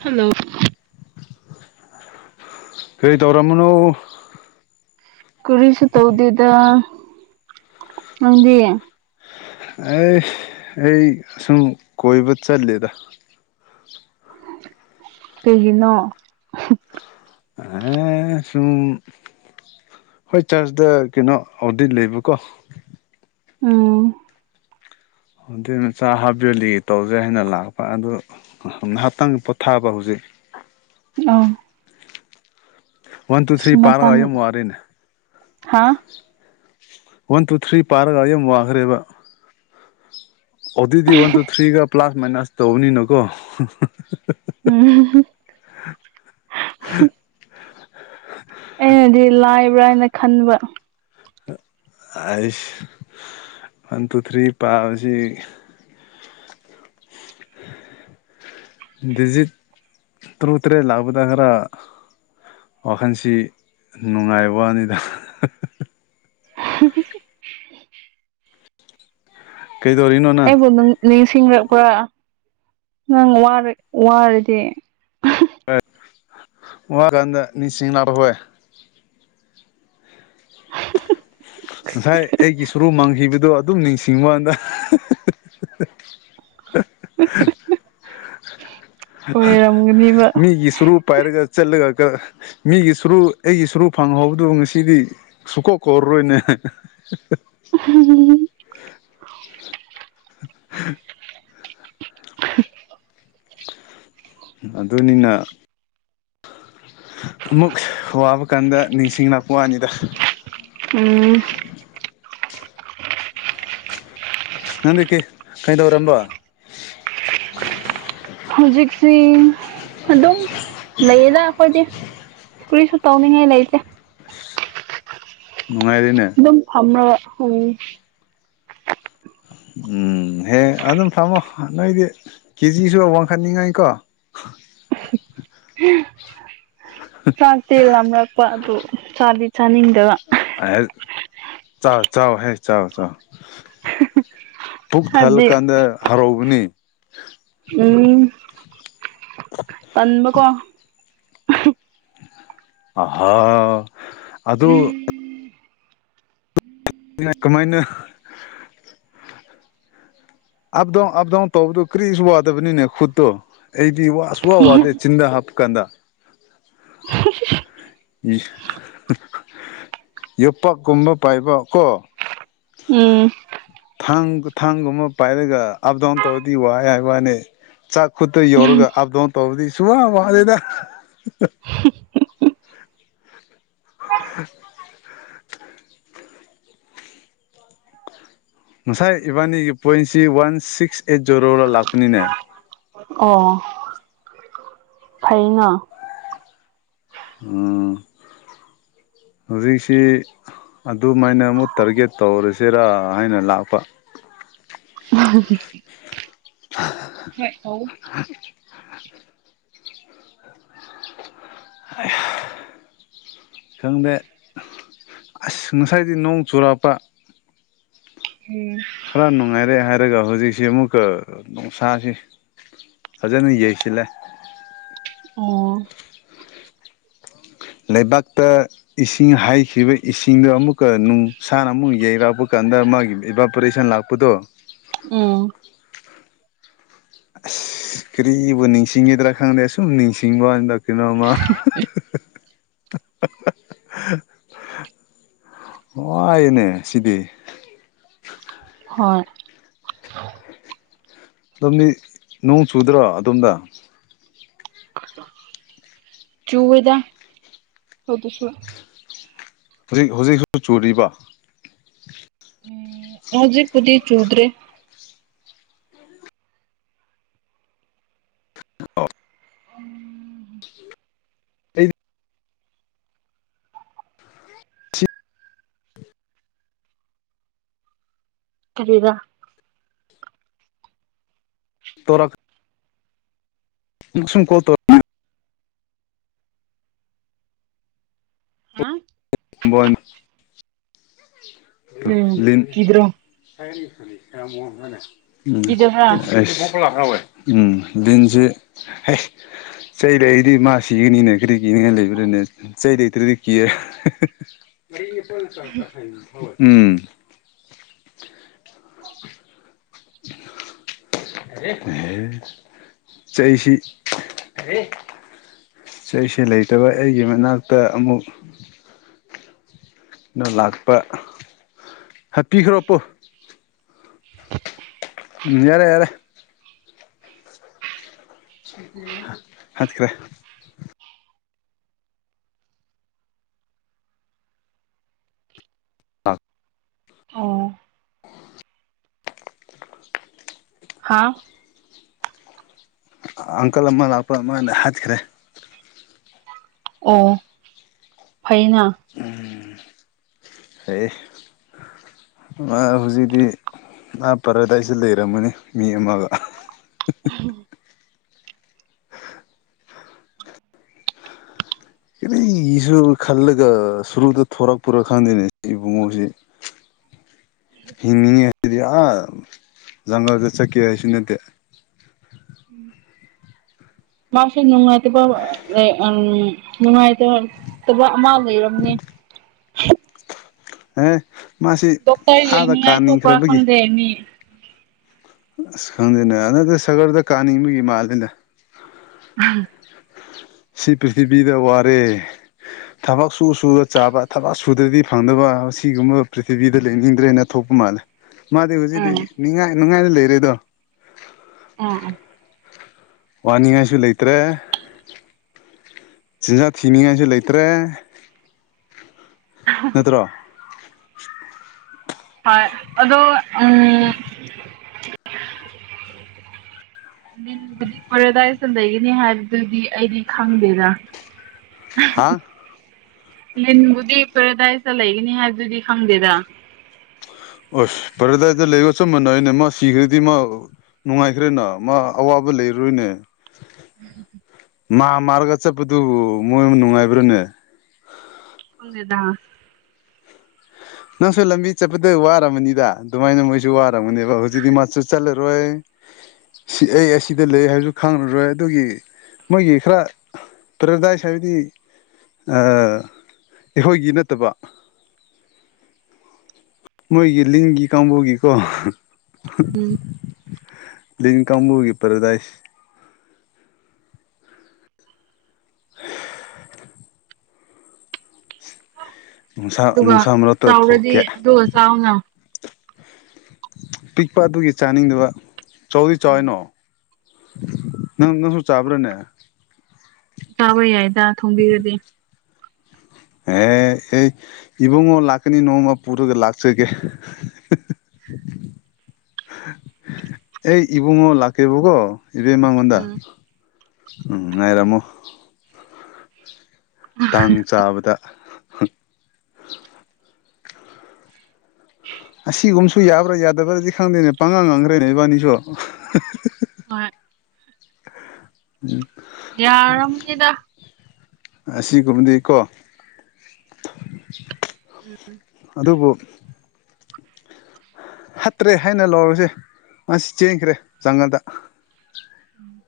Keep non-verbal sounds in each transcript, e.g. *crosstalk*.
hello ꯀ꯭ꯔꯤ ꯇꯧꯔꯝꯕꯅ‌ꯣ ꯀꯔꯤꯁꯨ ꯇꯧꯗꯦꯗ ꯅꯪꯗꯤ ꯑꯩ ꯑꯩ ꯁꯨꯝ ꯀꯣꯏꯕ ꯆꯠꯂꯦꯗ ꯀꯩꯒꯤꯅꯣ ꯑꯦ ꯁꯨꯝ ꯍꯣꯏ ꯆꯥꯔꯖꯇ ꯀꯩꯅꯣ ꯑꯣꯗꯤꯠ ꯂꯩꯕꯀꯣ ꯎꯝ ꯑꯗꯨꯩ ꯃꯆꯥ ꯍꯥꯕꯌ‌ꯦꯔꯂꯤ ꯇꯧꯁꯦ ꯍꯥꯏꯅ ꯂꯥꯛꯄ ꯑꯗꯨ ꯉꯥꯏꯍꯥꯛꯇꯪ ꯄꯣꯊꯥꯕ ꯍꯧꯖꯤꯛ ꯑꯥ ꯋꯥꯟ ꯇꯨ ꯑꯁ ꯊ꯭ꯔꯤ ꯄꯥꯔꯒ ꯃꯇꯝꯝ ꯌꯥꯝ ꯋꯥꯔꯦꯅꯦ ꯍꯥꯥ ꯋꯥꯟ ꯇꯨ ꯊ꯭ꯔꯤ ꯄꯥꯔꯒ ꯑꯩ ꯌꯥꯝ ꯋꯥꯈ꯭ꯔꯦꯕ ꯑꯣꯗꯤꯗꯤ ꯋꯥꯟ ꯇꯨ ꯊ꯭ꯔꯤꯒ ꯄ꯭ꯂꯥꯁ ꯃꯥꯏꯅꯁ ꯇꯧꯕꯅꯤꯅꯀꯣ ꯎꯝ ꯑꯩꯅꯗꯤ ꯂꯥꯏꯕ꯭ꯔꯥꯅ ꯈꯟꯕ ꯑꯥꯏꯁ ꯋꯥꯟ ꯇꯨ ꯊ꯭ꯔꯤ ꯄꯥꯕꯁꯤ ꯗꯤꯖꯤꯠ ꯇꯔꯨꯛ ꯇꯔꯦꯠ ꯂꯛꯄꯗ ꯈꯔꯥ ꯋꯥꯈꯟꯁꯤ ꯅꯨꯡꯉꯥꯏꯕꯅꯤꯗ ꯑꯩꯕꯨ ꯅꯪ ꯅꯤꯡꯁꯤꯡꯔꯛꯄ꯭ꯔꯥ ꯅꯪ ꯋꯥꯔꯛ ꯋꯥꯔꯗꯤ *unintelligible* ꯉꯁꯥꯏ ꯑꯩꯒꯤ ꯁꯨꯔꯨꯛ ꯃꯥꯡꯈꯤꯕꯗꯣ ꯑꯗꯨꯝ ꯅꯤꯡꯁꯤ ꯑꯣꯏꯔꯝꯒꯅꯤꯕ *unintelligible* ꯃꯤꯒꯤ ꯁꯨꯔꯨ ꯄꯥꯏꯔꯒ ꯆꯠꯂꯒꯥ ꯀꯥ ꯃꯤꯒꯤ ꯁꯨꯔꯨ ꯑꯩꯒꯤ ꯁꯨꯔꯨ ꯐꯪꯍꯧꯕꯗꯨ ꯉꯁꯤꯗꯤ ꯁꯨꯀꯧ ꯀꯧꯔꯥꯔꯣꯏꯅꯦ ꯎꯝ ꯎ *unintelligible* ꯑꯗꯨꯅꯤꯅ ꯑꯃꯨꯛ ꯋꯥꯕ ꯀꯥꯟꯗ ꯅꯤꯡꯁꯤꯡ ꯂꯥꯛꯄ ꯋꯥꯅꯤꯗ ꯎꯝ ꯅꯪꯗꯤ ꯀꯦ ꯀꯩꯗꯧꯔꯝꯕ ꯍꯧꯖꯤꯛꯁꯤ ꯑꯗꯨꯝ ꯂꯩꯌꯦꯗ ꯑꯩꯈꯣꯏꯗꯤ ꯀꯔꯤꯁꯨ ꯇꯧꯅꯤꯡꯉꯥꯏ ꯂꯩꯇꯦ ꯅꯨꯡꯉꯥꯏꯔꯦꯅꯦ ꯑꯗꯨꯝ ꯐꯝꯔꯥꯒ ꯎꯝ ꯎꯝ ꯍꯦ ꯑꯗꯨꯝ ꯐꯝꯃꯣ ꯅꯣꯏꯗꯤ ꯀꯦꯖꯤꯁꯨ ꯋꯥꯡꯈꯠꯅꯤꯡꯉꯥꯏꯀꯣ ꯆꯥꯛꯇꯤ ꯂꯥꯝꯔꯛꯄ ꯑꯗꯨ ꯆꯥꯗꯤ ꯆꯥꯅꯤꯡꯗꯕ ꯍꯥꯏꯠ ꯆꯥꯎ ꯆꯥꯎ ꯍꯥꯏ ꯆꯥꯎ ꯆꯥꯎ ꯄꯨꯛ ꯍꯥꯏꯕꯗꯤ ꯊꯥꯜꯂꯀꯥꯟꯗ ꯍꯔꯥꯎꯕꯅꯤ ꯎꯝ ꯇꯟꯕꯥꯀꯣ ꯑꯍꯥ ꯑꯗꯨ *inaudible* *unintelligible* ꯑꯞ ꯗꯥꯎꯟ ꯑꯞ ꯗꯥꯎꯟ ꯇꯧꯕꯗꯨ ꯀ꯭ꯔꯤꯁꯨ ꯋꯥꯗꯕꯅꯤꯅꯦ ꯈꯨꯠꯇꯣ ꯑꯩꯗꯤ ꯋꯥꯁꯨ ꯄꯨꯋꯥ ꯋꯥꯗꯦ ꯆꯤꯟꯗ ꯍꯥꯞꯄꯀꯥꯟꯗ *unintelligible* ꯏꯁ ꯌꯣꯄꯥꯛ ꯀꯨꯝꯕ ꯄꯥꯏꯕ ꯀꯣ ꯎꯝ ꯊꯥꯡ ꯒꯨꯊꯥꯡꯒꯨꯝꯕ ꯄꯥꯏꯔꯒ ꯑꯞ ꯗꯥꯎꯟ ꯇꯧꯔꯗꯤ ꯋꯥꯏ ꯍꯥꯏꯕ ꯋꯥꯅꯦ ꯆꯥꯛ ꯈꯨꯠꯇ ꯌꯧꯔꯒ ꯑꯞ ꯗꯥꯎꯟ ꯇꯧꯕꯗꯤ ꯁꯨꯡꯋꯥ ꯋꯥꯗꯦꯗ *unintelligible* ꯉꯁꯥꯏ ꯏꯕꯥꯅꯤꯒꯤ ꯄꯣꯏꯟꯁꯤ ꯋꯥꯟ ꯁꯤꯛꯁ ꯑꯦꯠ ꯖꯦꯔꯣꯗ ꯂꯥꯛꯄꯅꯤꯅꯦ ꯑꯣ ꯐꯩꯅꯥ ꯎꯝ ꯍꯧꯖꯤꯛꯁꯤ ꯑꯗꯨꯃꯥꯏꯅ ꯑꯃꯨꯛ ꯇꯥꯔꯒꯦꯠ ꯇꯧꯔꯁꯤꯔꯥ ꯍꯥꯏꯅ ꯂꯥꯛꯄ *unintelligible* *inaudible* *inaudible* ꯈꯪꯗꯦ ꯑꯁ ꯉꯁꯥꯏꯗꯤ ꯅꯣꯡ ꯆꯨꯔꯛꯄ *unintelligible* ꯈꯔ ꯅꯨꯡꯉꯥꯏꯔꯦ ꯍꯥꯏꯔꯒ ꯍꯧꯖꯤꯛꯁꯤ ꯑꯃꯨꯛꯀ ꯅꯨꯡꯁꯥꯁꯤ ꯐꯖꯅ ꯌꯩꯁꯤꯜꯂꯦ ꯑꯣ ꯂꯩꯕꯥꯛꯇ ꯏꯁꯤꯡ ꯍꯩꯈꯤꯕ ꯏꯁꯤꯡꯗꯣ ꯑꯃꯨꯛꯀ ꯅꯨꯡꯁꯥꯅ ꯑꯃꯨꯛ ꯌꯩꯔꯛꯄ ꯀꯥꯟꯗ ꯃꯥꯒꯤ ꯏꯕꯥꯄꯣꯔꯦꯁꯟ ꯂꯥꯛ ꯄꯗꯣ ꯎꯝ ꯑꯁ ꯀꯔꯤꯕꯨ ꯅꯤꯡꯁꯤꯡꯉꯤꯗ꯭ꯔꯥ ꯈꯪꯗꯦ ꯁꯨꯝ ꯅꯤꯡꯁꯤꯡꯕꯋꯥꯟꯗꯛ ꯀꯩꯅꯣ ꯑꯃ ꯋꯥꯏꯑꯦꯅꯦ ꯁꯤꯗꯤ ꯍꯣꯏ ꯗꯣꯝꯗꯤ ꯅꯣꯡ ꯆꯨꯗ꯭ꯔꯣ ꯑꯗꯣꯝꯗ ꯆꯨꯋꯦꯗ ꯍꯧꯖꯤꯛꯁꯨ ꯍꯨꯖꯤꯛ ꯍꯨꯖꯤꯛꯁꯨ ꯆꯨꯔꯤꯕ ꯎꯝ ꯍꯧꯖꯤꯛꯄꯨꯗꯤ ꯆꯨꯗ꯭ꯔꯦ *unintelligible* ꯑꯩꯗꯤ ꯁꯤ ꯀꯔꯤꯔꯥ *unintelligible* *unintelligible* ꯍꯥ ꯕꯣꯟ ꯎꯝ ꯀꯤꯗ꯭ꯔꯣ *unintelligible* ꯀꯤꯗꯕ꯭ꯔꯥ *unintelligible* ꯆꯩ ꯂꯩꯔꯗꯤ ꯃꯥ ꯁꯤꯒꯅꯤꯅꯦ ꯀꯔꯤꯒꯤ ꯌꯦꯡꯉꯥ ꯂꯩꯕ꯭ꯔꯅꯦ *unintelligible* *inaudible* *unintelligible* ꯆꯩꯁꯨ ꯂꯩꯇꯕ ꯑꯩꯒꯤ ꯃꯅꯥꯛꯇ ꯑꯃꯨꯛ ꯅꯪ ꯂꯥꯛꯄ ꯍꯥꯠꯄꯤꯈ꯭ꯔꯣ ꯑꯄꯨ ꯎꯝ ꯌꯥꯔꯦ ꯌꯥꯔꯦ ꯍꯥꯠꯈ꯭ꯔꯦ ꯑꯣ ꯍꯥꯥꯎ ꯑ ꯑꯪꯀꯜ ꯑꯃ ꯂꯥꯛꯄ ꯃꯣꯏꯅ ꯍꯥꯠꯈ꯭ꯔꯦ ꯑꯣ ꯐꯩꯌꯦꯅ ꯎꯝ ꯐꯩꯌꯦ ꯃꯥ ꯍꯧꯖꯤꯛꯇꯤ ꯑꯥ ꯄꯔꯗꯥꯏꯁꯗ ꯂꯩꯔꯝꯃꯅꯤ ꯃꯤ ꯑꯃꯒ *unintelligible* ꯀꯔꯤꯒꯤꯁꯨ ꯈꯜꯂꯒ ꯁꯣꯔꯣꯛꯗ ꯊꯣꯔꯛꯄꯔꯣ ꯈꯪꯗꯦꯅꯦ ꯁꯤ ꯏꯕꯨꯡꯉꯣꯁꯤ ꯍꯤꯡꯉꯤꯌꯦ ꯁꯤꯗꯤ ꯑꯥ ꯖꯪꯒꯜꯗ ꯆꯠꯀꯦ ꯍꯥꯏꯁꯨ ꯅꯠꯇꯦ ꯃꯥꯁꯦ ꯅꯨꯡꯉꯥꯏꯇꯕ ꯑꯦ ꯑꯝ ꯅꯨꯡꯉꯥꯏꯇꯕ ꯇꯕ ꯑꯃ ꯂꯩꯔꯝꯅꯤ ꯍꯣꯏ ꯃꯥꯁꯤ ꯑꯥꯗ ꯀꯥꯅꯤꯡꯈ꯭ꯔꯕꯒꯤ ꯇꯦꯅꯤ ꯑꯁ ꯈꯪꯗꯦꯅꯦ ꯑꯗꯨꯗꯤ ꯁꯔꯒꯔꯗ ꯀꯥꯅꯤꯡꯕꯒꯤ ꯃꯥꯜꯂꯦꯅꯦ *unintelligible* ꯁꯤ ꯄ꯭ꯔꯤꯊꯤꯕꯤꯗ ꯋꯥꯔꯦ ꯊꯕꯛ ꯁꯨ ꯁꯨꯔꯥ ꯆꯥꯕ ꯊꯕꯛ ꯁꯨꯗ꯭ꯔꯗꯤ ꯐꯪꯗꯕ ꯑꯁꯤꯒꯨꯝꯕ ꯄ꯭ꯔꯤꯊꯤꯕꯤꯗ ꯂꯩꯅꯤꯡꯗ꯭ꯔꯦꯅ ꯊꯣꯛꯄ ꯃꯥꯜꯂꯦ ꯃꯥꯗꯤ ꯍꯨꯖꯤꯛꯗꯤ ꯎꯝ ꯅꯨꯡꯉꯥꯏ ꯅꯨꯡꯉꯥꯏꯅ ꯂꯩꯔꯦꯗꯣ ꯑꯥ ꯑꯥ ꯋꯥꯅꯤꯡꯉꯥꯏꯁꯨ ꯂꯩꯇ꯭ꯔꯦ ꯆꯤꯟꯖꯥꯛ ꯊꯤꯅꯤꯡꯉꯥꯏꯁꯨ ꯂꯩꯇ꯭ꯔꯦ ꯅꯠꯇꯔꯣ ꯍꯣꯏ ꯑꯗꯣ ꯎꯝ ꯂꯤꯟꯕꯨꯗꯤ ꯄꯦꯔꯦꯗꯥꯏꯁꯗ ꯂꯩꯒꯅꯤ ꯍꯥꯏꯕꯗꯨꯗꯤ ꯑꯩꯗꯤ ꯈꯪꯗꯦꯗ ꯍꯥꯥ ꯂꯤꯟꯕꯨꯗꯤ ꯄꯔꯗꯥꯏꯇ ꯂꯩꯒꯅꯤ ꯍꯥꯏꯕꯗꯨꯗꯤ ꯈꯪꯗꯦꯗ ꯑꯣ ꯐꯔꯦ ꯇꯥꯏ ꯂꯩꯒꯁꯣ ꯃꯅꯅꯦ ꯃꯥ ꯁꯤꯈꯔꯤꯗꯤ ꯃꯥ ꯅꯨꯡꯉꯥꯏꯈ꯭ꯔꯦꯅ ꯃꯥ ꯑꯋꯥꯕ ꯂꯩꯔꯔꯣꯏꯅꯦ ꯎ ꯃꯥ ꯃꯥꯔꯒ ꯆꯠꯄꯗꯨ ꯃꯣꯏ ꯑꯃ ꯅꯨꯡꯉꯥꯏꯕ꯭ꯔꯥꯅꯦ *inaudible* ꯅꯪꯁꯨ ꯂꯝꯕꯤ ꯆꯠꯄꯗ ꯋꯥꯔꯝꯃꯅꯤꯗ ꯑꯗꯨꯃꯥꯏꯅ ꯃꯣꯏꯁꯨ ꯋꯥꯔꯝꯃꯅꯦꯕ ꯍꯧꯖꯤꯛꯇꯤ ꯃꯥꯁꯨ ꯆꯠꯂꯔꯣꯏ ꯁꯤ ꯑꯩ ꯑꯁꯤꯗ ꯂꯩ ꯍꯥꯏꯕꯁꯨ ꯈꯪꯉꯔꯣꯏ ꯑꯗꯨꯒꯤ ꯃꯣꯏꯒꯤ ꯈꯔ ꯄ꯭ꯔꯗꯥꯏꯁ ꯍꯥꯏꯕꯗꯤ ꯑꯩꯈꯣꯏꯒꯤ ꯅꯠꯇꯕ ꯃꯣꯏꯒꯤ ꯂꯤꯡꯒꯤ ꯀꯥꯡꯕꯨꯒꯤꯀꯣ ꯎꯝ ꯂꯤ ꯀꯝꯕꯨꯒꯤ ꯄꯔꯗꯥꯏꯁ *inaudible* ꯅꯨꯡꯁꯥ ꯑꯗꯨꯒ ꯅꯨꯡꯁꯥ ꯃꯔꯛꯇ ꯆꯥꯎꯔꯗꯤ ꯊꯣꯛꯀꯦ ꯑꯗꯨꯒ ꯆꯥꯎꯅ ꯄꯤꯛꯄ ꯑꯗꯨꯒꯤ ꯆꯥꯅꯤꯡꯗꯨ ꯆꯥꯎꯧꯗꯤ ꯎꯝ ꯆꯥꯎꯏꯅꯣ ꯅꯪ ꯅꯪꯁꯨ ꯆꯥꯕ꯭ꯔꯥꯅꯦ ꯇꯥꯕ ꯌꯥꯏꯗ ꯊꯣꯡꯕꯤꯔꯗꯤ ꯑꯦ ꯑꯦ ꯏꯕꯨꯡꯉꯣ ꯂꯥꯛꯀꯅꯤ ꯅꯣꯡꯃ ꯄꯨꯔꯛꯒ ꯂꯥꯛꯁ ꯀꯦ ꯑꯩ ꯏꯕꯨꯡꯉ ꯑꯣ ꯂꯥꯛꯀꯦꯔꯤꯕꯒꯣ ꯏꯚ ꯃꯉꯣꯟꯗ ꯎꯝ ꯎꯝ ꯉꯥꯏꯔꯃꯣ ꯇꯥꯡ ꯆꯥꯕꯗ ꯑꯁꯤꯒꯨꯝꯕꯁꯨ ꯌꯥꯕ꯭ꯔꯥ ꯌꯥꯗꯕ꯭ꯔꯥꯗꯤ ꯈꯪꯗꯦꯅꯦ ꯄꯥꯡꯉꯥꯡ ꯉꯥꯡꯈ꯭ꯔꯦꯅꯦ ꯏꯕꯥꯅꯤꯁꯨ ꯑ ꯎꯝ ꯌꯥꯔꯕꯔꯕꯅꯤꯗ ꯑꯁꯤ ꯀꯨꯝꯗꯤꯀꯣ ꯎꯝ ꯑꯗꯨꯕꯨ ꯍꯠꯇ꯭ꯔꯦ ꯍꯥꯏꯅ ꯂꯧꯔꯁꯦ ꯉꯁꯤ ꯆꯦꯟꯈ꯭ꯔꯦ ꯆꯪꯉꯗ ꯎꯝ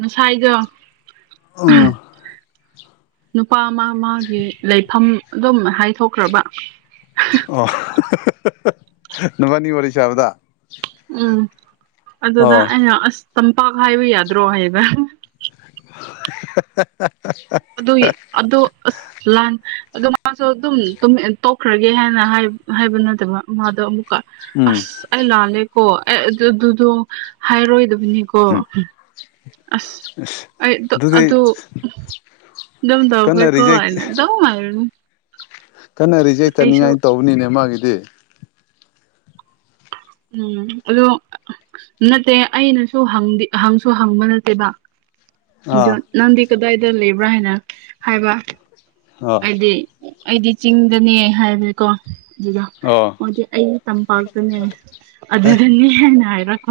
ꯉꯁꯥꯏꯒ ꯎ ꯅꯨꯄꯥ ꯑꯃ ꯃꯥꯒꯤ ꯂꯩꯐꯝ ꯑꯗꯨꯝ ꯍꯥꯏꯊꯣꯛꯈ꯭ꯔꯕ ꯑꯣ ꯅꯨꯕꯥꯅꯤ ꯋꯥꯔꯤ ꯁꯥꯕꯗ ꯎꯝ ꯑꯗꯨꯗ ꯑꯣ ꯑꯩꯅ ꯑꯁ ꯇꯝꯄꯥꯛ ꯍꯥꯏꯕ ꯌꯥꯗ꯭ꯔꯣ ꯍꯥꯏꯒ *inaudible* ꯑꯗꯨ ꯑꯗꯨꯗ ꯑ ꯂꯥꯟ ꯑꯣ ꯃꯥꯁꯨ ꯑꯗꯨꯝ ꯇꯣꯛꯈ꯭ꯔꯒꯦ ꯍꯥꯏꯅ ꯍꯥꯏꯕ ꯅꯠꯇꯕ ꯃꯥꯗꯣ ꯑꯃꯨꯛ ꯎꯝ ꯑꯁ ꯑꯩ ꯂꯥꯜꯂꯦꯀꯣ ꯑꯩ ꯑꯗꯨ ꯑꯗꯨꯗꯣ ꯍꯥꯏꯔꯣꯏꯗꯕꯅꯤꯀꯣ ꯎꯝ ꯑꯁ ꯑꯩꯗꯣ ꯑꯗꯨ ꯀꯟꯅ ꯗꯝꯗꯈꯩ ꯀꯣ ꯍꯥꯏꯅ ꯃ ꯍꯥꯏꯔꯅꯤ ꯀꯟꯅꯔꯤꯁꯦ ꯍ ꯑꯩꯁꯨ ꯆꯅꯤꯡꯉꯥꯏ ꯇꯧꯕꯅꯤꯅꯦ ꯃꯥꯒꯤꯗꯤ ꯎꯝ ꯑꯗꯣ ꯅꯠꯇꯦ ꯑꯩꯅꯁꯨꯪꯗꯤ ꯍꯪꯁꯨ ꯍꯪꯕ ꯅꯠꯇꯦꯕ ꯑ ꯑꯥ ꯅꯪꯗꯤ ꯀꯗꯥꯏꯗ ꯂꯩꯕ꯭ꯔꯥ ꯍꯥꯏꯅ ꯍꯥꯏꯕ ꯑꯥ ꯍꯥꯏꯗꯤ ꯑꯩꯗꯤ ꯆꯤꯡꯗꯅꯦ ꯍꯥꯏꯔꯦꯀꯣ ꯑꯗꯨꯗ ꯑꯣ ꯃꯗꯤ ꯑꯩ ꯇꯝꯄꯥꯛꯇꯅꯦ ꯑꯗꯨꯗꯅꯦ ꯍꯥꯏꯅ ꯍꯥꯏꯔꯛꯀꯣ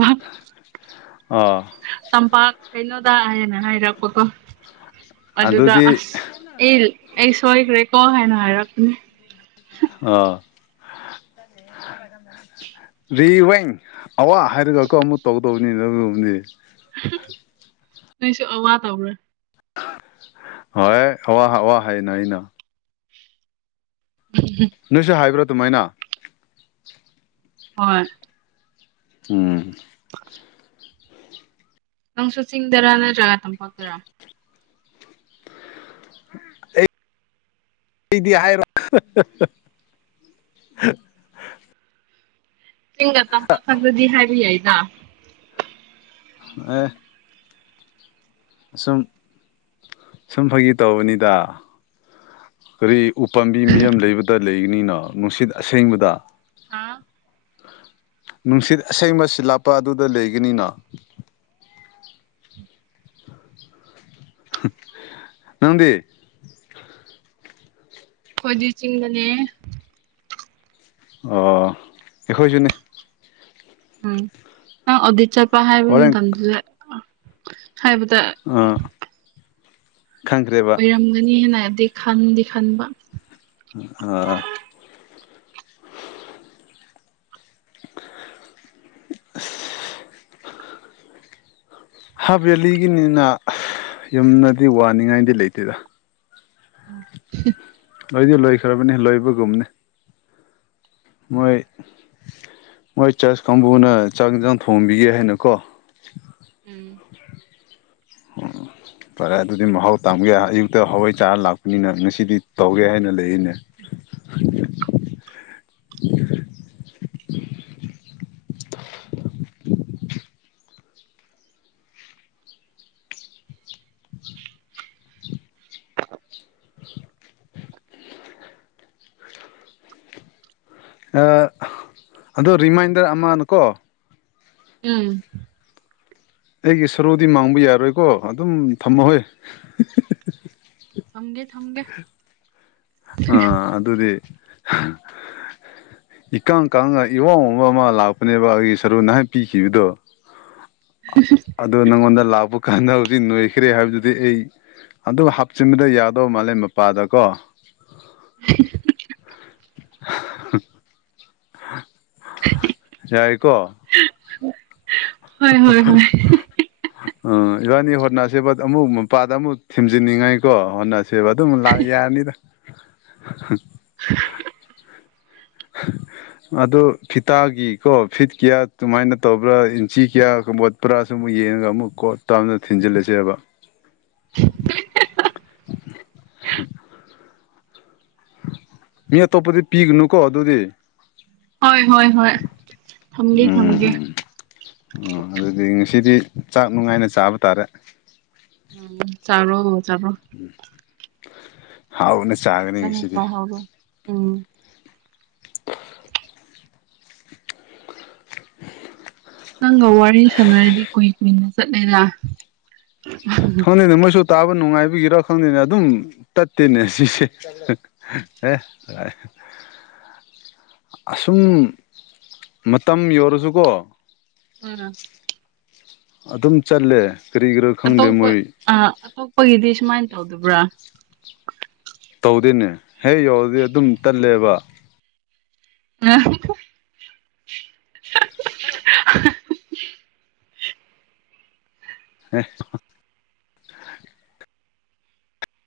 ꯑ ꯇꯝꯄꯥꯛ ꯀꯩꯅꯣꯗ ꯍꯥꯏꯅ ꯍꯥꯏꯔꯛꯄꯗꯣ ꯑꯗꯨꯗ ꯑꯗꯨꯗꯤ ꯑꯁ ꯑꯦ ꯑꯩ ꯁꯣꯏꯈ꯭ꯔꯦ ꯀꯣ ꯍꯥꯏꯅ ꯍꯥꯏꯔꯛꯄꯅꯦ ꯑꯣ ꯔꯤ ꯋꯥꯦꯡ ꯑꯋꯥ ꯍꯥꯏꯔꯒ ꯑꯩꯈꯣꯏ ꯑꯃꯨꯛ ꯇꯧꯗꯕꯅꯤ ꯑꯗꯨꯅꯤ ꯅꯣꯏꯁꯨ ꯑꯋꯥ ꯇꯧꯕ꯭ꯔꯥ ꯍꯣꯏ ꯑꯋꯥ ꯑꯋꯥ ꯍꯥꯏꯅ ꯑꯩꯅ ꯎꯝ ꯅꯣꯏꯁꯨ ꯍꯥꯏꯕ꯭ꯔꯥ ꯑꯗꯨꯃꯥꯏꯅ ꯍꯣꯏ ꯎꯝ *inaudible* ꯅꯪꯁꯨ ꯆꯤꯡꯗꯔꯥ ꯅꯠꯇ꯭ꯔꯒ ꯇꯝꯄꯥꯛꯇꯔꯥ ꯑꯩꯗꯤ ꯍꯥꯏꯔꯣ ꯆꯤꯡꯒ ꯇꯝꯄꯥꯛꯊꯛꯇꯗꯤ ꯍꯥꯏꯕ ꯌꯥꯏꯗ ꯑꯦ ꯑ ꯁꯨꯝ ꯁꯨꯝ ꯐꯥꯒꯤ ꯇꯧꯕꯅꯤꯗ ꯀꯔꯤ ꯎꯄꯥꯝꯕꯤ ꯃꯤꯌꯌꯥꯝ ꯂꯩꯕꯗ ꯂꯩꯒꯅꯤꯅꯣ ꯅꯨꯡꯁꯤꯠ ꯑꯁꯦꯡꯕꯗ ꯍꯥ ꯅꯨꯡꯁꯤꯠ ꯑꯁꯦꯡꯕ ꯁꯤꯠ ꯂꯥꯞꯄ ꯑꯗꯨꯗ ꯂꯩꯒꯅꯤꯅꯣ ꯅꯪꯗꯤ ꯑꯩꯈꯣꯏꯗꯤ ꯆꯤꯡꯗꯅꯦ ꯑꯣ ꯑꯩꯈꯣꯏꯁꯨꯅꯦ ꯎꯝ ꯑꯗꯤꯠ ꯆꯄ ꯍꯥꯏꯕ ꯍꯣꯔꯦꯟ ꯊꯗꯨ ꯍꯥꯏꯕꯗ ꯈꯪꯈ꯭ꯔꯦꯕ ꯅꯤ ꯍꯦꯟꯅꯗꯤ ꯈꯟꯗꯤ ꯈꯟꯕ ꯑ *inaudible* ꯍꯥ ꯕꯦꯜꯂꯤꯒꯤꯅꯤꯅ ꯌꯨꯝꯗꯗꯤ ꯋꯥꯅꯤꯡꯉꯥꯏꯗꯤ ꯂꯩꯇꯦꯗ ꯎꯝ ꯂꯣꯏꯗꯤ ꯂꯣꯏꯈ꯭ꯔꯕꯅꯤ ꯂꯣꯏꯕꯒꯨꯝꯅꯤ ꯃꯣꯏ ꯃꯣꯏ ꯆꯥꯁ ꯀꯥꯡꯕꯨꯅ ꯆꯥꯛ ꯌꯦꯟꯁꯥꯡ ꯊꯣꯡꯕꯤꯒꯦ ꯍꯥꯏꯅꯀꯣ ꯎꯝ *unintelligible* ꯐꯔꯦ ꯑꯗꯨꯗꯤ ꯃꯍꯥꯎ ꯇꯥꯒꯦ ꯑꯌꯨꯛꯇ ꯍꯋꯥꯏ ꯆꯥꯔ ꯂꯥꯛꯄꯅꯤꯅ ꯉꯁꯤꯗꯤ ꯇꯧꯒꯦ ꯍꯥꯏꯅ ꯂꯩꯔꯤꯅꯦ ꯑꯗꯣ ꯔꯤꯃꯥꯏꯟꯗꯔ ꯑꯃꯅꯨꯀꯣ ꯎꯝ ꯑꯩꯒꯤ ꯁꯔꯨꯗꯤ ꯃꯥꯡꯕ ꯌꯥꯔꯣꯏꯀꯣ ꯑꯗꯨꯝ ꯊꯝꯃꯍꯣꯏ ꯊꯝꯒꯦ ꯊꯝꯒꯦ ꯑꯥ ꯑꯗꯨꯗꯤ ꯏꯀꯥꯡ ꯀꯥꯡꯉ ꯏꯋꯥꯥꯎ ꯑꯃ ꯂꯥꯛꯄꯅꯦꯕ ꯑꯩꯒꯤ ꯁꯔꯨ ꯅꯍꯥꯛ ꯄꯤꯈꯤꯕꯗꯣ ꯑꯗꯨꯗ ꯅꯪꯉꯣꯟꯗ ꯂꯥꯛꯄ ꯀꯥꯟꯗ ꯍꯧꯖꯤꯛ ꯅꯣꯏꯈ꯭ꯔꯦ ꯍꯥꯏꯕꯗꯨꯗꯤ ꯑꯩ ꯑꯗꯨꯒ ꯍꯥꯞꯆꯤꯟꯕꯗ ꯌꯥꯗꯧ ꯃꯥꯜꯂꯦ ꯃꯄꯥꯗꯀꯣ *inaudible* *inaudible* *inaudible* ꯌꯥꯏꯀꯣ ꯍꯣꯏ ꯍꯣꯏ ꯍꯣꯏ *inaudible* ꯎꯝ ꯏꯕꯥꯅꯤ ꯍꯣꯠꯅꯁꯤꯕ ꯑꯃꯨꯛ ꯃꯄꯥꯗ ꯑꯃꯨꯛ ꯊꯤꯟꯖꯤꯟꯅꯤꯡꯉꯥꯏꯀꯣ ꯍꯣꯠꯅꯁꯤ ꯁꯦꯕ ꯑꯗꯨꯝ ꯂꯥꯛ ꯌꯥꯔꯅꯤꯗ *unintelligible* ꯑꯗꯨ ꯐꯤꯇꯥꯒꯤꯀꯣ ꯐꯤꯠ ꯀꯌꯥ ꯑꯗꯨꯨꯃꯥꯏꯅ ꯇꯧꯕ꯭ꯔꯥ ꯆꯤ ꯀꯌꯥ ꯀꯕꯣꯠ ꯄꯨꯔꯥꯁꯨ ꯑꯃꯨꯛ ꯌꯦꯡꯉꯒ ꯑꯃꯨꯛ ꯀꯣꯠ ꯇꯥꯝꯅ ꯊꯤꯟꯖꯤꯜꯂꯁꯦꯕ ꯃꯤ ꯑꯇꯣꯞꯄꯗꯤ ꯄꯤꯒꯅꯨꯀꯣ ꯑꯗꯨꯗꯤ ꯍꯣꯏ ꯍꯣꯏ ꯍꯣꯏ ꯊꯝꯒꯦ ꯊꯝꯒꯦ ꯎꯝ ꯎꯝ ꯑꯣ ꯑꯗꯨꯗꯤ ꯉꯁꯤꯗꯤ ꯆꯥꯛ ꯅꯨꯡꯉꯥꯏꯅ ꯆꯥꯕ ꯇꯥꯔꯦ ꯎꯝ ꯆꯠꯔꯣ ꯆꯠꯔꯣ ꯎꯝ ꯍꯥꯎꯅꯦ ꯆꯥ ꯅꯣꯄꯥꯍꯧꯔꯣ ꯎꯝ ꯅꯪꯒ ꯋꯥꯔꯤ ꯁꯥꯟꯅꯔꯗꯤ ꯀꯨꯏ ꯀꯨꯏꯅ ꯆꯠꯂꯦꯗꯥ ꯎ ꯈꯪꯗꯦꯅꯦ ꯃꯣꯏꯁꯨ ꯇꯥꯕ ꯅꯨꯡꯉꯥꯏꯕꯒꯤꯔꯥ ꯈꯪꯗꯦꯅꯦ ꯑꯗꯨꯝ ꯇꯠꯇꯦꯅꯦ ꯁꯤꯁꯦ *inaudible* ꯑꯁꯨꯝ ꯃꯇꯝ ꯌꯧꯔꯁꯨꯀꯣ ꯎꯝ ꯑꯗꯨꯝ ꯆꯠꯂꯦ ꯀꯔꯤ ꯀꯔꯣ ꯑꯇꯣꯞꯄ ꯑ ꯑꯇꯣꯞꯄꯒꯤꯗꯤ ꯁꯨꯃꯥꯏꯅ ꯇꯧꯗꯕ꯭ꯔꯥ ꯇꯧꯗꯦꯅꯦ ꯍꯦꯛ ꯌꯧꯔꯗꯤ ꯑꯗꯨꯝ ꯇꯜꯂꯦꯕ *unintelligible* *inaudible* *inaudible*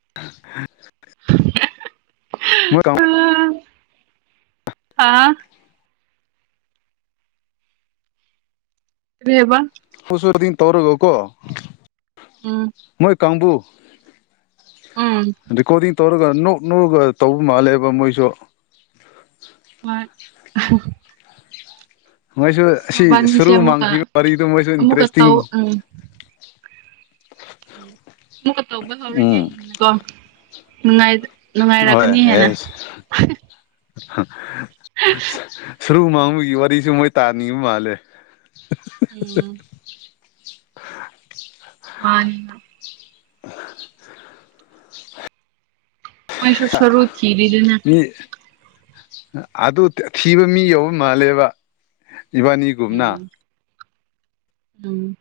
*inaudible* *unintelligible* ꯑꯥ ꯀꯥꯔꯤ ꯍꯥꯏ ꯕ ꯍꯨꯁꯨ ꯍꯗꯤꯡ ꯇꯧꯔꯒꯀꯣ ꯎꯝ ꯃꯣꯏ ꯀꯥꯡꯕꯨ ꯎꯝ ꯔꯦꯀꯣꯔꯗꯤꯡ ꯇꯧꯔꯒ ꯅꯣꯛ ꯅꯣꯛꯑꯒ ꯇꯧꯕ ꯃꯥꯜꯂꯦꯕ ꯃꯣꯏꯁꯨ *unintelligible* ꯃꯣꯏꯁꯨ ꯑꯁ ꯑꯁꯤ ꯃꯕꯥꯅꯤꯁꯦ ꯁꯔꯨ ꯑꯃꯨꯛꯀ ꯃꯥꯡꯈꯤꯕ ꯋꯥꯔꯤꯗꯨ ꯃꯣꯏꯁꯨ ꯑꯃꯨꯛꯀ ꯏꯟꯇꯔꯦꯁꯇꯤꯡ ꯇꯧ ꯎꯝ ꯎꯝ *inaudible* ꯅꯨꯡꯉꯥꯏꯔꯛꯀꯅꯤ ꯍꯥꯏꯦꯅ ꯁꯔꯨ ꯃꯥꯡꯕꯒꯤ ꯋꯥꯔꯤꯁꯨ ꯃꯣꯏ ꯇꯥꯅꯤꯡꯕ ꯃꯥꯜꯂꯦ ꯎꯝ ꯃꯥꯅꯤꯅ ꯃꯣꯏꯁꯨ ꯁꯔꯨ ꯊꯤꯔꯤꯗꯅ ꯃꯤ ꯑꯗꯨ ꯊꯤꯕ ꯃꯤ ꯌꯧꯕ ꯃꯥꯜꯂꯦꯕ ꯏꯕꯥꯅꯤ ꯎꯝ ꯎꯝ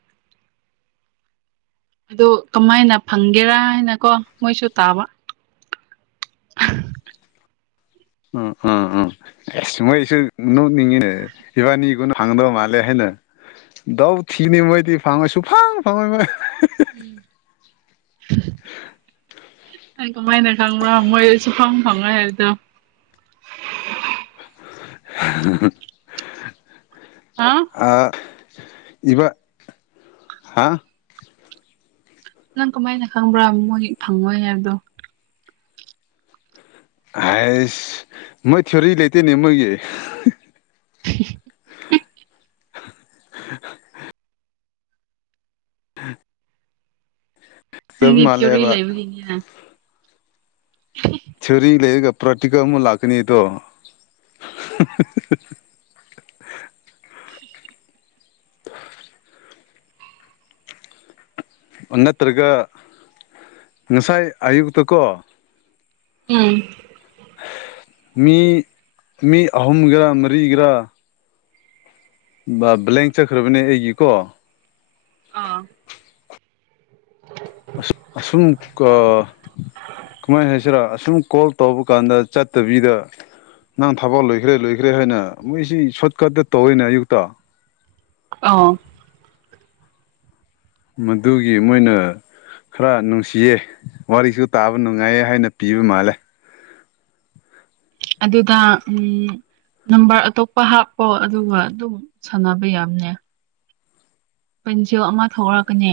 ꯑꯗꯨꯗ ꯀꯃꯥꯏꯅ ꯐꯪꯒꯦꯔꯥ ꯍꯥꯏꯅ ꯀꯣ ꯃꯣꯏꯁꯨ ꯇꯥꯕ *inaudible* ꯎꯝ ꯎꯝ ꯎꯝ ꯃꯣꯏꯁꯨꯅꯉꯤ ꯏꯕꯥꯅꯤꯒꯅ ꯐꯪꯗꯧ ꯃꯥꯂꯦ ꯍꯥꯏꯅ ꯗꯎ ꯊꯤꯅꯤ ꯃꯩꯗꯤ ꯐꯪꯉꯣꯏ ꯁꯨꯐꯪ ꯐꯪꯉꯣꯏ ꯃꯣꯏ *inaudible* ꯎꯝ ꯑꯩ ꯀꯃꯥꯏꯅ ꯈꯪꯕ꯭ꯔꯣ ꯃꯣꯏꯗ ꯁꯨꯐꯝꯪ ꯐꯪꯉꯣꯏ ꯍꯥꯏꯕꯗꯣ ꯍꯥ ꯑ ꯏꯕ ꯍꯥ ꯅꯪ ꯀꯃꯥꯏꯅ ꯈꯪꯕ꯭ꯔꯥ ꯃꯣꯏ ꯐꯪꯉꯣꯏ ꯍꯥꯏꯕꯗꯣ ꯑꯁ ꯃꯣꯏ ꯊꯤꯑꯣꯔꯤ ꯂꯩꯇꯦꯅꯦ ꯃꯣꯏꯒꯤ *inaudible* ꯎꯝ ꯁꯪꯒꯤꯤ ꯊ꯭ꯌꯔꯤ ꯃꯥꯜꯂꯦꯕ ꯂꯩꯕꯦ *inaudible* ꯁꯦꯔꯤ ꯂꯩꯔꯒ ꯄ꯭ꯔꯥꯇꯤꯀ ꯑꯃ ꯂꯥꯛꯀꯅꯤꯗꯣ *inaudible* ꯅꯠꯇ꯭ꯔꯒ ꯉꯁꯥꯏ ꯑꯌꯨꯛꯇꯛꯇꯀꯣ ꯎꯝ ꯃꯤ ꯃꯤ ꯑꯍꯨꯝꯒꯔꯥ ꯃꯔꯤꯒꯔꯥ ꯕ ꯕ꯭ꯂꯦꯡ ꯆꯠꯈ꯭ꯔꯕꯅꯦ ꯑꯩꯒꯤꯀꯣ ꯑꯥ *inaudible* ꯑꯁꯨꯝ ꯀ ꯀꯃꯥꯏ ꯍꯥꯏꯁꯤꯔꯥ ꯑꯁꯨꯝ ꯀꯣꯜ ꯇꯧꯕ ꯀꯥꯟꯗ ꯆꯠꯇꯕꯤꯗ ꯅꯪ ꯊꯕꯛ ꯂꯣꯏꯈ꯭ꯔꯦ ꯂꯣꯏꯈ꯭ꯔꯦ ꯍꯥꯏꯅ ꯃꯨꯏꯁꯤꯡ ꯁꯣꯠ ꯀꯠꯇ ꯇꯧꯋꯦꯅ ꯑꯌꯨꯛꯇ ꯑꯥ ꯃꯗꯨꯒꯤ ꯃꯣꯏꯅ ꯈꯔ ꯅꯨꯡꯁꯤꯌꯦ ꯋꯥꯔꯤꯁꯨ ꯇꯥꯕ ꯅꯨꯡꯉꯥꯏꯌꯦ ꯍꯥꯏꯅ ꯄꯤꯕ ꯃꯥꯜꯂꯦ ꯑꯗꯨꯗ ꯎꯝ ꯅꯝꯕꯔ ꯑꯇꯣꯞꯄ ꯍꯥꯞꯄꯣ ꯑꯗꯨꯒ ꯑꯗꯨꯝ ꯁꯥꯟꯅꯕ ꯌꯥꯝꯅꯦ ꯄꯟꯖꯣ ꯑꯃ ꯊꯣꯛꯂꯛꯀꯅꯤ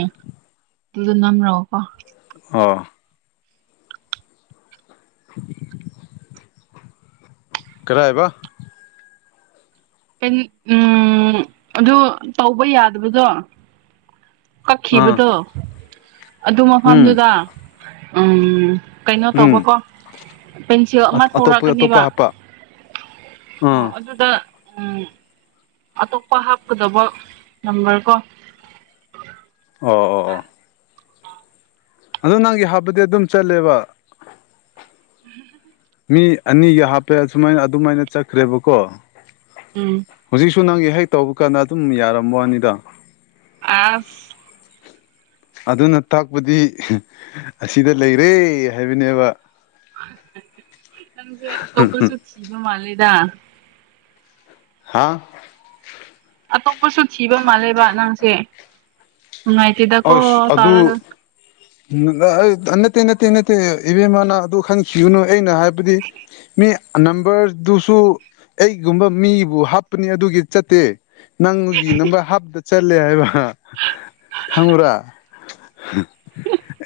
ꯑꯗꯨ ꯅꯝꯔꯣꯀꯣ ꯑꯣ *inaudible* ꯀꯔꯑꯕ *unintelligible* ꯎꯝ ꯑꯗꯨ ꯇꯧꯕ ꯌꯥꯗꯕꯗꯣ ꯑꯥ ꯀꯛꯈꯤꯕꯗꯣ ꯑꯗꯨ ꯎꯝ ꯃꯐꯝꯗꯨꯗ ꯎꯝ ꯀꯩꯅꯣ ꯎꯝ ꯇꯧꯕꯀꯣ ꯄꯦꯟꯁꯤꯜ ꯑꯃ ꯑꯇꯣꯞꯄ ꯑꯇꯣꯞꯄ ꯊꯣꯔꯛꯀꯅꯤꯕ ꯍꯥꯞꯄ ꯑꯣ ꯑꯥ ꯑꯗꯨꯗ ꯎꯝ ꯑꯇꯣꯞꯄ ꯍꯥꯞꯀꯗꯕ ꯅꯝꯕꯔ ꯀꯣ ꯑꯣ ꯑꯣ ꯑꯣ ꯑꯗꯣ ꯅꯪꯒꯤ ꯍꯥꯞꯄꯗꯤ ꯑꯗꯨꯝ ꯆꯠꯂꯦꯕ *inaudible* ꯃꯤ ꯑꯅꯤꯒ ꯍꯥꯞꯄꯦ ꯑꯁꯨꯃꯥꯏꯅ ꯑꯗꯨꯃꯥꯏꯅ ꯆꯠꯈ꯭ꯔꯦꯕꯀꯣ ꯎꯝ ꯍꯧꯖꯤꯛꯁꯨ ꯅꯪꯒꯤ ꯍꯦꯛ ꯇꯧꯕ ꯀꯥꯟꯗ ꯑꯗꯨꯝ ꯌꯥꯔꯝꯃꯅꯤꯗ ꯑꯁ *inaudible* ꯑꯗꯨꯅ ꯇꯥꯛꯄꯗꯤ ꯑꯁꯤꯗ ꯂꯩꯔꯦ ꯍꯥꯏꯕꯅꯦꯕ ꯅꯪꯁꯦ ꯑꯇꯣꯞꯄꯁꯨ ꯊꯤꯕ ꯃꯥꯜꯂꯦꯗ ꯍꯥꯥ ꯑꯇꯣꯞꯄꯁꯨ ꯊꯤꯕ ꯃꯥꯜꯂꯦꯕ ꯅꯪꯁꯦ ꯅꯨꯡꯉꯥꯏꯇꯦꯗꯀꯣ ꯑꯁ ꯑꯗꯨ ꯇꯧꯔꯒ *inaudible* *unintelligible* ꯅꯠꯇꯦ ꯅꯠꯇꯦ ꯏꯅꯠꯇꯦ ꯏꯕꯦ ꯃꯥꯥꯅ ꯑꯗꯨ ꯈꯪ *unintelligible* ꯒꯅꯨ ꯑꯩꯅ ꯍꯥꯏꯕꯗꯤ ꯃꯤ ꯅꯝꯕꯔꯗꯨꯁꯨ ꯑꯩꯒꯨꯝꯕ ꯃꯤꯕꯨ ꯍꯥꯞꯄꯅꯤ ꯑꯗꯨꯒꯤ ꯆꯠꯇꯦ ꯅꯪꯗꯨꯒꯤ ꯅꯝꯕꯔ ꯍꯥꯞꯇ ꯆꯠꯂꯦ ꯍꯥꯏꯕ ꯈꯪꯕꯔꯥ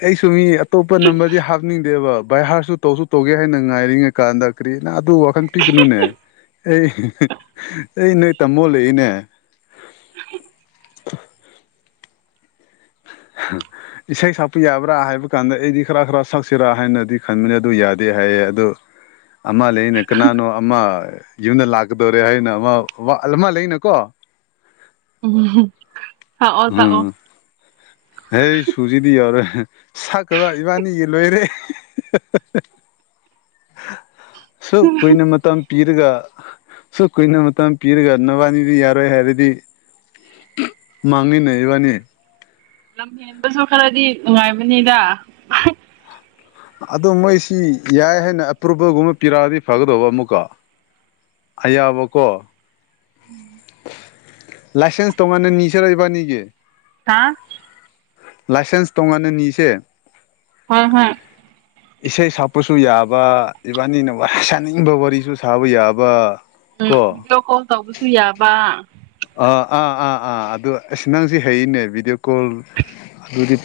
ꯑꯩꯁꯨ ꯃꯤ ꯑꯇꯣꯞꯄ ꯅꯝꯕꯔꯗꯤ ꯍꯥꯞꯅꯤꯡꯗꯦꯕ ꯚꯥꯏꯍꯥꯔꯁꯨ ꯇꯧꯁꯨ ꯇꯧꯒꯦ ꯍꯥꯏꯅ ꯉꯥꯏꯔꯤꯉꯩ ꯀꯥꯟꯗ ꯀ꯭ꯔꯤꯅ ꯑꯗꯨ ꯋꯥꯈꯟ ꯄꯤꯒꯅꯨꯅꯦ ꯑꯩ *inaudible* ꯑꯩ ꯃꯣꯜ ꯂꯩꯏꯅꯦ ꯇ *inaudible* ꯏꯁꯩ ꯁꯛꯄ ꯌꯥꯕ꯭ꯔꯥ ꯍꯥꯏꯕ ꯀꯥꯟꯗ ꯑꯩꯗꯤ ꯈꯔ ꯈꯔ ꯁꯛꯁꯤꯔꯥ ꯍꯥꯏꯅꯗꯤ ꯈꯟꯕꯅꯤ ꯑꯗꯨ ꯌꯥꯗꯦ ꯍꯥꯏꯌꯦ ꯑꯗꯨ ꯑꯃ ꯂꯩꯅꯦ ꯀꯅꯥꯅꯣ ꯑꯃ ꯌꯨꯝꯗ ꯂꯥꯛꯀꯗꯣꯔꯦ ꯍꯥꯏꯅ ꯑꯃ ꯂꯩꯅꯀꯣ ꯎꯝ ꯁꯥꯛꯑꯣ ꯁꯥꯥꯛꯑꯣ ꯍꯖ ꯍꯨꯖꯤꯗꯤ ꯌꯥꯔꯣꯏ ꯁꯛꯇꯕ ꯏꯕꯥꯅꯤꯒꯤ ꯂꯣꯏꯔꯦ ꯁꯨ ꯀꯨꯏꯅ ꯃꯇꯝ ꯄꯤꯔꯒ ꯁꯨꯛ ꯀꯨꯏꯅ ꯃꯇꯝ ꯄꯤꯔꯒ ꯅꯕꯥꯅꯤꯗꯤ ꯌꯥꯔꯣꯏ ꯍꯥꯏꯔꯗꯤ ꯃꯅꯤꯅꯦ ꯏꯕꯥꯅꯤ ꯂꯝ ꯍꯦꯟꯕꯁꯨ ꯈꯔꯗꯤ ꯅꯨꯡꯉꯥꯏꯕꯅꯤꯗ ꯑꯣ ꯃꯣꯏꯁꯤ ꯌꯥꯏ ꯍꯥꯏꯅ ꯑꯦꯄ꯭ꯔꯨꯕꯜꯒꯨꯝꯕ ꯄꯤꯔꯛꯑꯗꯤ ꯐꯒꯗꯧꯕ ꯑꯃꯨꯛꯀꯣ ꯑꯌꯥꯕꯀꯣ ꯎꯝ ꯂꯥꯏꯁꯦꯟꯁ ꯇꯣ ꯅ ꯅꯤꯡꯁꯔ ꯂꯩꯕ ꯅꯒꯤ ꯀꯥ ꯂꯥꯏꯁꯦꯟꯁ ꯇꯣꯡꯅ ꯅꯁꯦ ꯍꯣꯏ ꯍꯣꯏ *unintelligible* ꯏꯁꯩ ꯁꯛꯄꯁꯨ ꯌꯥꯕ ꯏꯕꯥꯅꯤꯅ ꯋꯥꯔꯤ ꯁꯥꯅꯤꯡꯕ ꯋꯥꯔꯤꯁꯨ ꯁꯥꯕ ꯌꯥꯕ ꯎꯝ ꯀꯣ ꯚꯤꯗꯤꯑꯣ ꯀꯣꯜ ꯇꯧꯕꯁꯨ ꯌꯥꯕ ꯑꯥ ꯑꯥ ꯑꯥ ꯑꯥ ꯑꯗꯨ ꯑꯁꯤ ꯅꯪꯁꯤ ꯍꯩꯅꯦ ꯚꯤꯗꯤꯑꯣ ꯀꯣꯜ ꯑꯗꯨꯗꯤ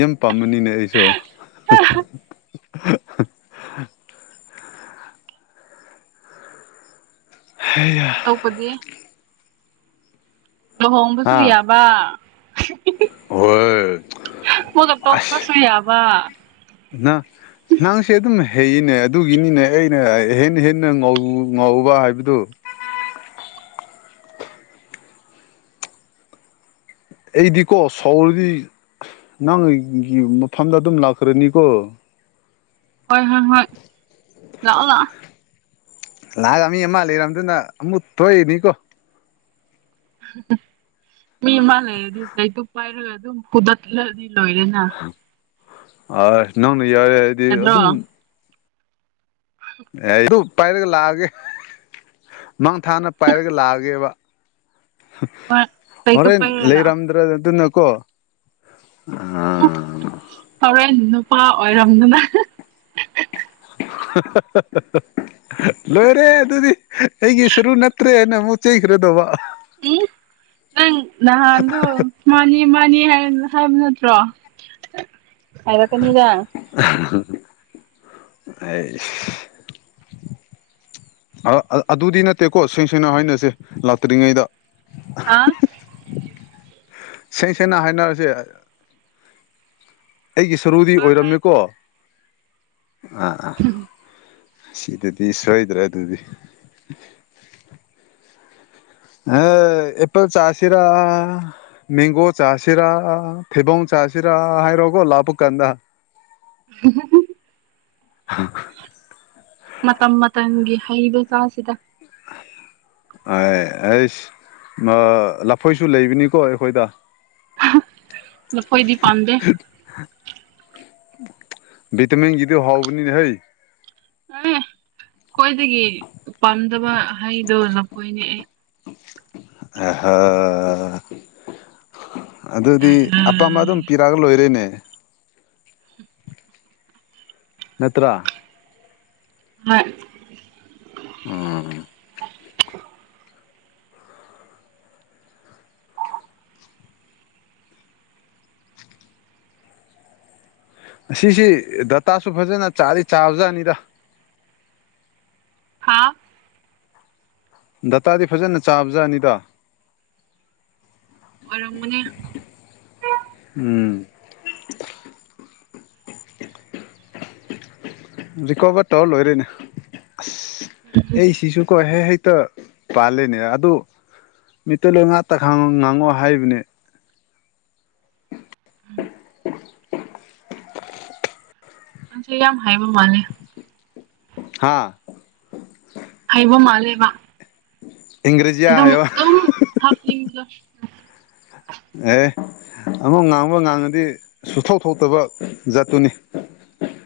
ꯌꯥꯝ ꯄꯥꯝꯕꯅꯤꯅꯦ ꯑꯩꯁꯨ ꯍ ꯌꯥ ꯑꯇꯣꯞꯄꯗꯤ ꯂꯨꯍꯣꯡꯕꯁꯨ ꯍꯥ ꯌꯥꯕ ꯍꯣꯏ ꯃꯣꯏꯗ ꯇꯣꯛꯄꯁꯨ ꯌꯥꯕ ꯅ ꯅꯪꯁꯦ ꯑꯗꯨꯝ ꯍꯩꯅꯦ ꯑꯗꯨꯒꯤꯅꯤꯅꯦ ꯑꯩꯅ ꯍꯦ ꯍꯦꯟꯅ ꯉ ꯉꯥꯎꯕ ꯍꯥꯏꯕꯗꯨꯣ ꯑꯩꯗꯤꯀꯣ ꯁꯥꯎꯔꯗꯤ ꯅꯪ ꯑꯩꯒꯤ ꯃꯐꯝꯗ ꯑꯗꯨꯝ ꯂꯥꯛꯈ꯭ꯔꯅꯤꯀꯣ ꯍꯣꯏ ꯍꯣꯏ ꯍꯣꯏ ꯂꯥꯛꯑꯣ ꯂꯥꯛꯑꯣ ꯂꯥꯛꯒ ꯃꯤ ꯑꯃ ꯂꯩꯔꯝꯗꯨꯅ ꯑꯃꯨꯛ ꯊꯣꯛꯏꯅꯤꯀꯣ ꯃꯤ ꯑꯃ ꯂꯩꯔꯗꯤ ꯂꯩꯇꯨ ꯄꯥꯏꯔꯒ ꯑꯗꯨꯝ ꯍꯨꯗꯠꯂꯗꯤ ꯂꯣꯏꯔꯦꯅ ꯑ ꯅꯪꯅ ꯌꯥꯔꯦ ꯍꯥꯏꯗꯤ ꯌꯥꯗ꯭ꯔꯣ ꯑꯗꯨꯝ ꯑꯦ ꯑꯗꯨ ꯄꯥꯏꯔꯒ ꯂꯥꯛꯑꯒꯦ ꯃꯥꯡ ꯊꯥꯅ ꯄꯥꯏꯔꯒ ꯂꯥꯛꯑꯒꯦꯕ ꯍꯣꯏ ꯂꯩꯇꯨꯞ ꯍꯣꯔꯦꯟ ꯄꯥꯏꯔꯒ ꯂꯥꯛꯑꯣ ꯂꯩꯔꯝꯗ꯭ꯔ ꯑꯗꯨꯅꯀꯣ ꯎꯝ ꯍꯣꯔꯦꯟ ꯅꯨꯄꯥ ꯑꯣꯏꯔꯝꯗꯨꯅ *unintelligible* ꯂꯣꯏꯔꯦ ꯑꯗꯨꯗꯤ ꯑꯩꯒꯤ ꯁꯔꯨ ꯅꯠꯇ꯭ꯔꯦ ꯍꯥꯏꯅ ꯑꯃꯨꯛ ꯆꯩꯈ꯭ꯔꯗꯧꯕ ꯎꯝ ꯅꯪ ꯅꯍꯥꯟ ꯑꯗꯨ ꯃꯥꯅꯤ ꯃꯥꯅꯤ ꯍꯥꯏꯕ ꯅꯠꯇ꯭ꯔꯣ ꯍꯥꯏꯔꯛꯀꯅꯤꯗ ꯑꯩ ꯑꯗꯨꯗꯤ ꯅꯠꯇꯦꯀꯣ ꯁꯦꯡ ꯁꯦꯡꯅ ꯍꯥꯏꯅꯁꯦ ꯂꯥꯛꯇ꯭ꯔꯤꯉꯩꯗ ꯍꯥꯥ ꯁꯦꯡ ꯁꯦꯡꯅ ꯍꯥꯏꯅꯔꯁꯦ ꯑꯩꯒꯤ ꯁꯔꯨꯗꯤ ꯍꯣꯏ ꯍꯣꯏ ꯑꯣꯏꯔꯝꯃꯦꯀꯣ ꯑꯥ ꯁꯤꯗꯗꯤ ꯁꯣꯏꯗ꯭ꯔꯦ ꯑꯗꯨꯗꯤ ꯑ ꯏꯄ ꯆꯥꯁꯤꯔ ꯅꯤꯡꯅꯤꯒꯣ ꯆꯥꯁꯤꯔꯥ ꯊꯤꯕꯣꯡ ꯆꯥꯁꯤꯔꯥ ꯍꯥꯏꯔꯣꯒꯣ ꯂꯥꯄꯨ ꯀꯥꯟꯗ ꯎ ꯃꯇꯝ ꯃꯇꯝꯒꯤ ꯍꯩꯕ ꯆꯥꯁꯤꯗ ꯑꯦ ꯑꯩꯁ ꯂꯐꯣꯏꯁꯨ ꯂꯩꯕꯅꯤꯀꯣ ꯑꯩꯈꯣꯏꯗ ꯂꯐꯣꯏꯏꯗꯤ ꯄꯥꯟꯗ ꯤꯇꯝꯤꯟ ꯒꯤꯗꯨ ꯍꯥꯎꯕꯅꯤ ꯍꯩ ꯎꯝ ꯈ꯭ꯋꯥꯏꯗꯒꯤ ꯄꯥꯝꯗꯕ ꯍꯩꯗꯣ ꯂꯐꯣꯏꯅꯦ ꯑꯩ ꯑꯍ ꯑꯗꯨꯗꯤ ꯑꯄꯥꯝꯕ ꯑꯗꯨꯝ ꯄꯤ ꯀꯔꯒ ꯂꯣꯏꯔꯦꯅꯦ ꯅꯠꯇ꯭ꯔ ꯍꯣꯏ ꯎꯝ ꯑꯁꯤꯁꯤ ꯗꯇꯥꯁꯨ ꯐꯖꯅ ꯆꯥꯗꯤ ꯆꯥꯕꯖꯥꯠꯅꯤꯗ ꯍꯥꯥꯎ ꯗꯇꯥꯗꯤ ꯐꯖꯅ ꯆꯥꯕ ꯖꯥꯠꯅꯤꯗ ꯑꫭꯏꯔꯝꯒꯅꯤ ꯎꯝ ꯔꯤꯀꯣꯚꯔ ꯇꯧꯔ ꯂꯣꯏꯔꯦꯅꯦ ꯑꯁ ꯑꯩ ꯁꯤꯁꯨ ꯍꯦ ꯍꯦꯛꯇ ꯄꯥꯜꯂꯤꯅꯦ ꯑꯗꯨ ꯃꯤꯇꯩꯇ ꯉꯥꯛꯇ ꯈꯪꯉꫭ ꯉꯥꯡꯉꯣꯑꯣ ꯍꯥꯏꯕꯅꯦ ꯅꯪꯁꯦ ꯌꯥꯝ ꯍꯥꯏꯕ ꯃꯥꯜꯂꯦ ꯍꯥꯥ ꯍꯥꯏꯕ ꯃꯥꯜꯂꯦꯕ ꯏꯪꯒ꯭ꯔꯦꯖꯤꯌꯥ ꯑꯗꯨꯝ ꯍꯥꯏꯌꯣ ꯗꯨꯝ ꯍꯥꯞꯅꯤꯡꯕꯗ ꯑꯦ ꯑꯃꯨꯛ ꯉꯥꯡꯉꫭ ꯉꯥꯡꯉꯗꯤ ꯁꯨꯊꯣꯛ ꯊꯣꯛꯇꯕ ꯖꯥꯠꯇꯨꯅꯤ